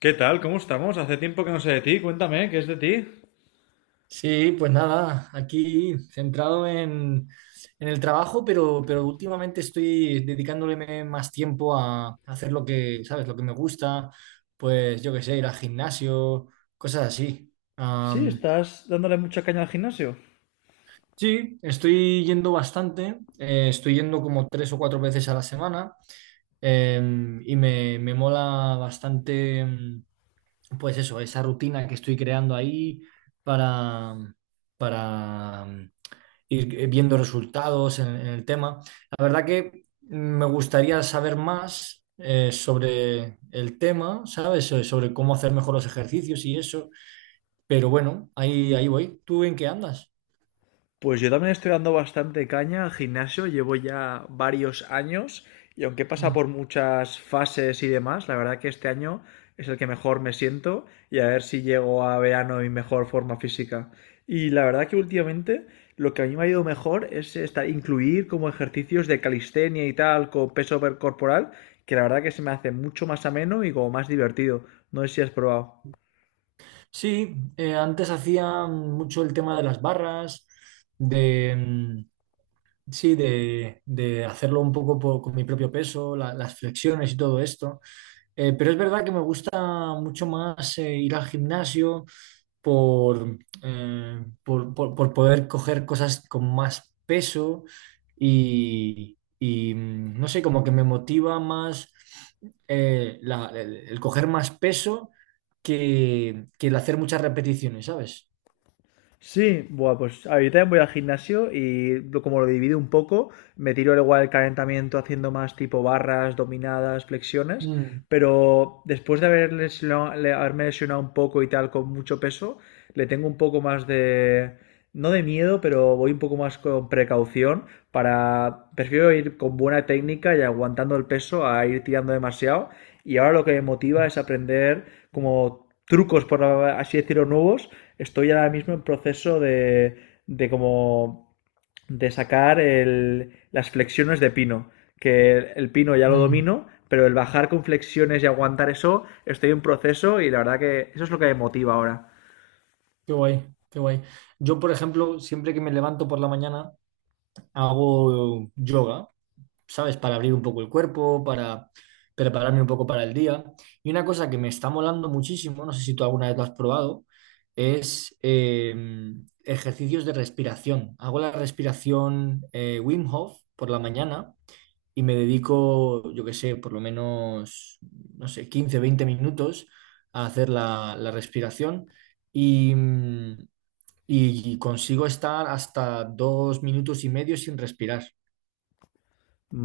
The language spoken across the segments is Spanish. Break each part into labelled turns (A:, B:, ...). A: ¿Qué tal? ¿Cómo estamos? Hace tiempo que no sé de ti. Cuéntame, ¿qué es de ti?
B: Sí, pues nada, aquí centrado en el trabajo, pero últimamente estoy dedicándole más tiempo a hacer lo que, ¿sabes? Lo que me gusta, pues yo qué sé, ir al gimnasio, cosas así.
A: Sí, estás dándole mucha caña al gimnasio.
B: Sí, estoy yendo bastante, estoy yendo como 3 o 4 veces a la semana. Y me mola bastante. Pues eso, esa rutina que estoy creando ahí para, para ir viendo resultados en el tema. La verdad que me gustaría saber más sobre el tema, ¿sabes? Sobre cómo hacer mejor los ejercicios y eso. Pero bueno, ahí voy. ¿Tú en qué andas?
A: Pues yo también estoy dando bastante caña al gimnasio, llevo ya varios años y aunque pasa
B: Mm.
A: por muchas fases y demás, la verdad que este año es el que mejor me siento y a ver si llego a verano en mejor forma física. Y la verdad que últimamente lo que a mí me ha ido mejor es incluir como ejercicios de calistenia y tal con peso corporal, que la verdad que se me hace mucho más ameno y como más divertido. No sé si has probado.
B: Sí, antes hacía mucho el tema de las barras. de, mm, Sí, de hacerlo un poco con mi propio peso, las flexiones y todo esto. Pero es verdad que me gusta mucho más ir al gimnasio por, por poder coger cosas con más peso y, no sé, como que me motiva más, el coger más peso que el hacer muchas repeticiones, ¿sabes?
A: Sí, bueno, pues ahorita voy al gimnasio y como lo divido un poco, me tiro al igual el calentamiento haciendo más tipo barras, dominadas, flexiones,
B: Mm,
A: pero después de haberme lesionado un poco y tal con mucho peso, le tengo un poco más de, no de miedo, pero voy un poco más con precaución para, prefiero ir con buena técnica y aguantando el peso a ir tirando demasiado y ahora lo que me motiva es aprender como trucos, por así decirlo, nuevos. Estoy ahora mismo en proceso de como de sacar las flexiones de pino, que el pino ya lo
B: mm.
A: domino, pero el bajar con flexiones y aguantar eso, estoy en proceso y la verdad que eso es lo que me motiva ahora.
B: Qué guay, qué guay. Yo, por ejemplo, siempre que me levanto por la mañana, hago yoga, ¿sabes? Para abrir un poco el cuerpo, para prepararme un poco para el día. Y una cosa que me está molando muchísimo, no sé si tú alguna vez lo has probado, es ejercicios de respiración. Hago la respiración, Wim Hof por la mañana y me dedico, yo qué sé, por lo menos, no sé, 15, 20 minutos a hacer la respiración. Y, mm, y consigo estar hasta 2 minutos y medio sin respirar.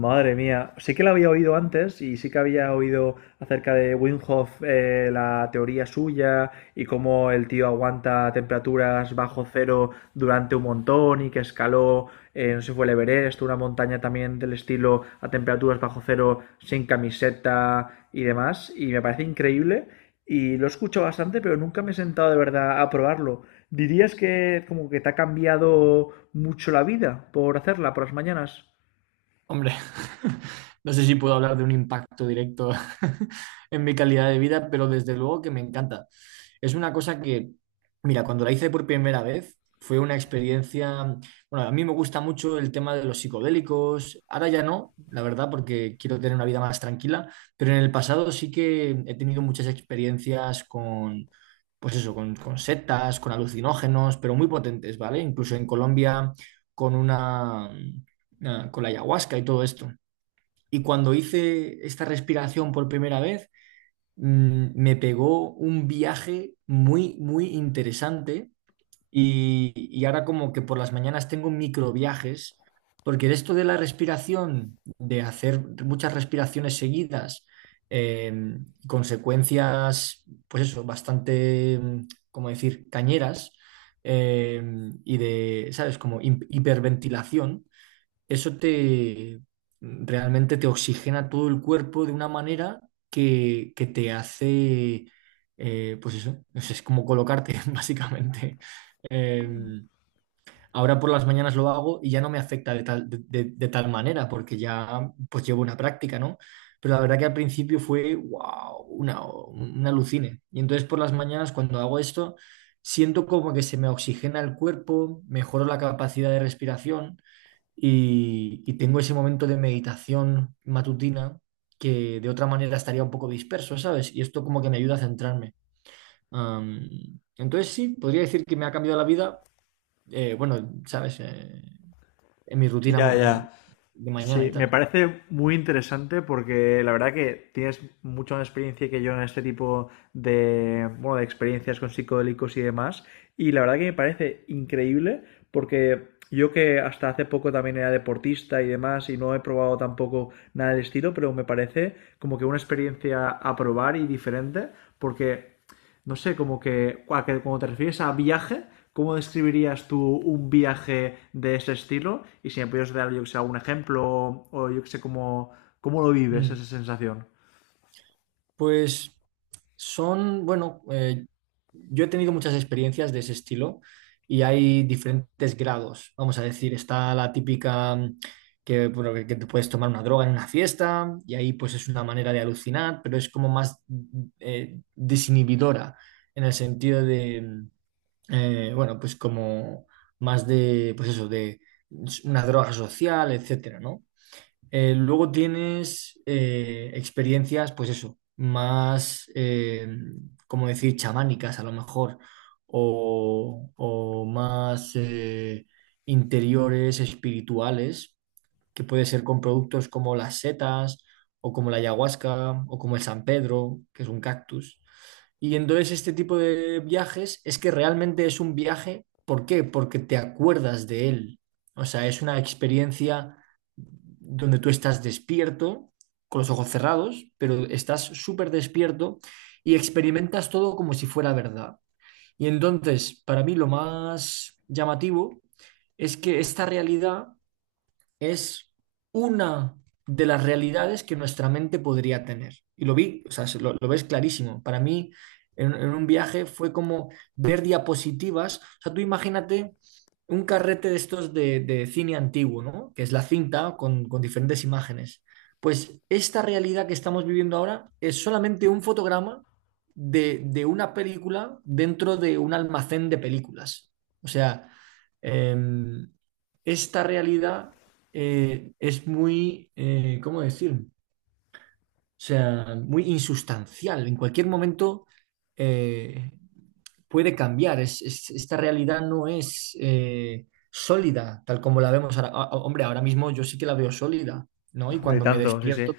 A: Madre mía, sí que la había oído antes y sí que había oído acerca de Wim Hof, la teoría suya y cómo el tío aguanta temperaturas bajo cero durante un montón y que escaló, no sé si fue el Everest, una montaña también del estilo a temperaturas bajo cero sin camiseta y demás. Y me parece increíble y lo he escuchado bastante, pero nunca me he sentado de verdad a probarlo. ¿Dirías que como que te ha cambiado mucho la vida por hacerla por las mañanas?
B: Hombre, no sé si puedo hablar de un impacto directo en mi calidad de vida, pero desde luego que me encanta. Es una cosa que, mira, cuando la hice por primera vez, fue una experiencia. Bueno, a mí me gusta mucho el tema de los psicodélicos, ahora ya no, la verdad, porque quiero tener una vida más tranquila, pero en el pasado sí que he tenido muchas experiencias con, pues eso, con setas, con alucinógenos, pero muy potentes, ¿vale? Incluso en Colombia con una con la ayahuasca y todo esto. Y cuando hice esta respiración por primera vez, me pegó un viaje muy, muy interesante, y ahora como que por las mañanas tengo microviajes, porque de esto de la respiración, de hacer muchas respiraciones seguidas, eh, consecuencias, pues eso, bastante, mm, como decir, cañeras, eh, y de, ¿sabes? Como hiperventilación, eso te, realmente te oxigena todo el cuerpo de una manera que te hace, pues eso, es como colocarte, básicamente. Eh, ahora por las mañanas lo hago y ya no me afecta de tal, de tal manera, porque ya pues llevo una práctica, ¿no? Pero la verdad que al principio fue, wow, una alucine. Y entonces por las mañanas cuando hago esto, siento como que se me oxigena el cuerpo, mejoro la capacidad de respiración y tengo ese momento de meditación matutina que de otra manera estaría un poco disperso, ¿sabes? Y esto como que me ayuda a centrarme. Entonces sí, podría decir que me ha cambiado la vida, bueno, ¿sabes? En mi rutina
A: Ya, ya.
B: de mañana
A: Sí,
B: y
A: me
B: tal.
A: parece muy interesante porque la verdad que tienes mucha más experiencia que yo en este tipo de, bueno, de experiencias con psicodélicos y demás. Y la verdad que me parece increíble porque yo que hasta hace poco también era deportista y demás y no he probado tampoco nada del estilo, pero me parece como que una experiencia a probar y diferente porque no sé, como que cuando te refieres a viaje, ¿cómo describirías tú un viaje de ese estilo? Y si me pudieras dar, yo que sé, algún ejemplo o yo que sé, cómo lo vives
B: Mm.
A: esa sensación.
B: Pues bueno, yo he tenido muchas experiencias de ese estilo y hay diferentes grados. Vamos a decir, está la típica, que, bueno, que te puedes tomar una droga en una fiesta y ahí pues es una manera de alucinar, pero es como más, desinhibidora, en el sentido de, bueno, pues como más de, pues eso, de una droga social, etcétera, ¿no? Luego tienes, experiencias, pues eso, más, como decir, chamánicas a lo mejor, o más, interiores, espirituales, que puede ser con productos como las setas o como la ayahuasca o como el San Pedro, que es un cactus. Y entonces este tipo de viajes es que realmente es un viaje. ¿Por qué? Porque te acuerdas de él. O sea, es una experiencia donde tú estás despierto, con los ojos cerrados, pero estás súper despierto y experimentas todo como si fuera verdad. Y entonces, para mí, lo más llamativo es que esta realidad es una de las realidades que nuestra mente podría tener. Y lo vi, o sea, lo ves clarísimo. Para mí, en, un viaje fue como ver diapositivas. O sea, tú imagínate un carrete de estos de, cine antiguo, ¿no? Que es la cinta con diferentes imágenes. Pues esta realidad que estamos viviendo ahora es solamente un fotograma de una película, dentro de un almacén de películas. O sea, em, esta realidad, es muy, ¿cómo decir? O sea, muy insustancial. En cualquier momento, eh, puede cambiar. Esta realidad no es, sólida, tal como la vemos ahora. Ah, hombre, ahora mismo yo sí que la veo sólida, ¿no? Y
A: Hombre, y
B: cuando me
A: tanto, sí, sí.
B: despierto,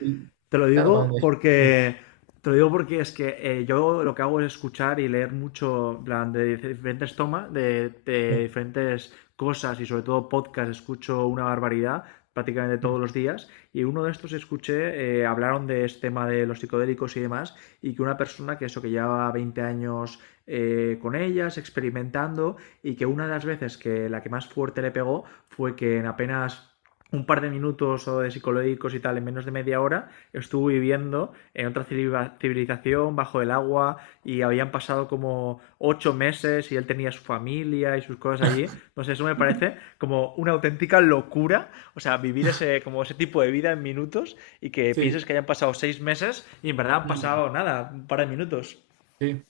A: Te lo
B: claro, cuando
A: digo
B: me despierto.
A: porque. Te lo digo porque es que yo lo que hago es escuchar y leer mucho, en plan, de diferentes tomas, de
B: Sí,
A: diferentes cosas y sobre todo podcast, escucho una barbaridad prácticamente todos los días y uno de estos escuché, hablaron de este tema de los psicodélicos y demás y que una persona que eso que lleva 20 años con ellas, experimentando y que una de las veces que la que más fuerte le pegó fue que en apenas un par de minutos o de psicológicos y tal, en menos de media hora, estuvo viviendo en otra civilización, bajo el agua, y habían pasado como 8 meses y él tenía su familia y sus cosas allí. No sé, eso me parece como una auténtica locura, o sea, vivir ese, como ese tipo de vida en minutos y que pienses
B: sí,
A: que hayan pasado 6 meses y en verdad han
B: mm,
A: pasado nada, un par de minutos.
B: sí.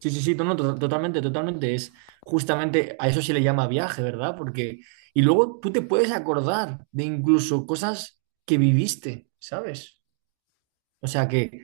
B: Sí, sí, sí, no, no, totalmente, totalmente. Es justamente a eso se le llama viaje, ¿verdad? Porque, y luego tú te puedes acordar de incluso cosas que viviste, ¿sabes? O sea, que,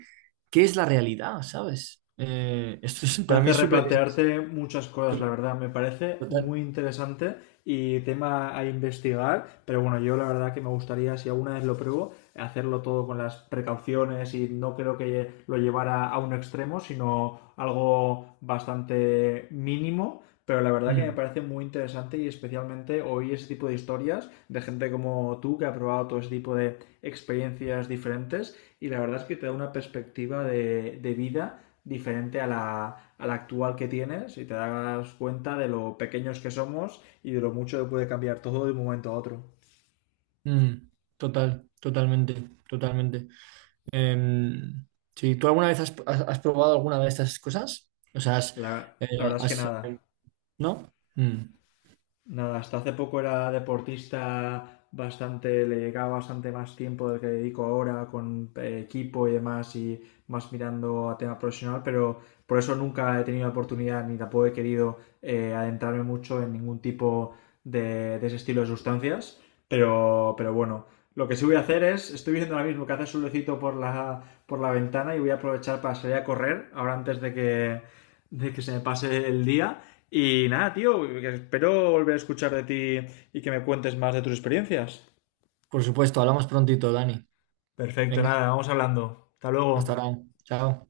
B: ¿qué es la realidad?, ¿sabes? Esto es,
A: Te
B: para mí
A: hace
B: es súper,
A: replantearte muchas cosas, la
B: to-
A: verdad. Me parece muy
B: total.
A: interesante y tema a investigar. Pero bueno, yo la verdad que me gustaría, si alguna vez lo pruebo, hacerlo todo con las precauciones y no creo que lo llevara a un extremo, sino algo bastante mínimo. Pero la verdad que me
B: Mm,
A: parece muy interesante y especialmente oír ese tipo de historias de gente como tú que ha probado todo ese tipo de experiencias diferentes y la verdad es que te da una perspectiva de vida diferente a la actual que tienes y te das cuenta de lo pequeños que somos y de lo mucho que puede cambiar todo de un momento a otro.
B: mm. Total, totalmente, totalmente. Em, sí, ¿tú alguna vez has, has probado alguna de estas cosas? O sea,
A: La,
B: eh,
A: la verdad es que
B: has-
A: nada.
B: ¿no? Mm,
A: Nada, hasta hace poco era deportista bastante, le llegaba bastante más tiempo del que dedico ahora con equipo y demás y más mirando a tema profesional, pero por eso nunca he tenido la oportunidad ni tampoco he querido adentrarme mucho en ningún tipo de ese estilo de sustancias, pero bueno, lo que sí voy a hacer es, estoy viendo ahora mismo que hace solecito por la ventana y voy a aprovechar para salir a correr ahora antes de que se me pase el día y nada, tío, espero volver a escuchar de ti y que me cuentes más de tus experiencias.
B: por supuesto, hablamos prontito, Dani.
A: Perfecto,
B: Venga.
A: nada, vamos hablando. Hasta
B: Hasta
A: luego.
B: ahora. Chao.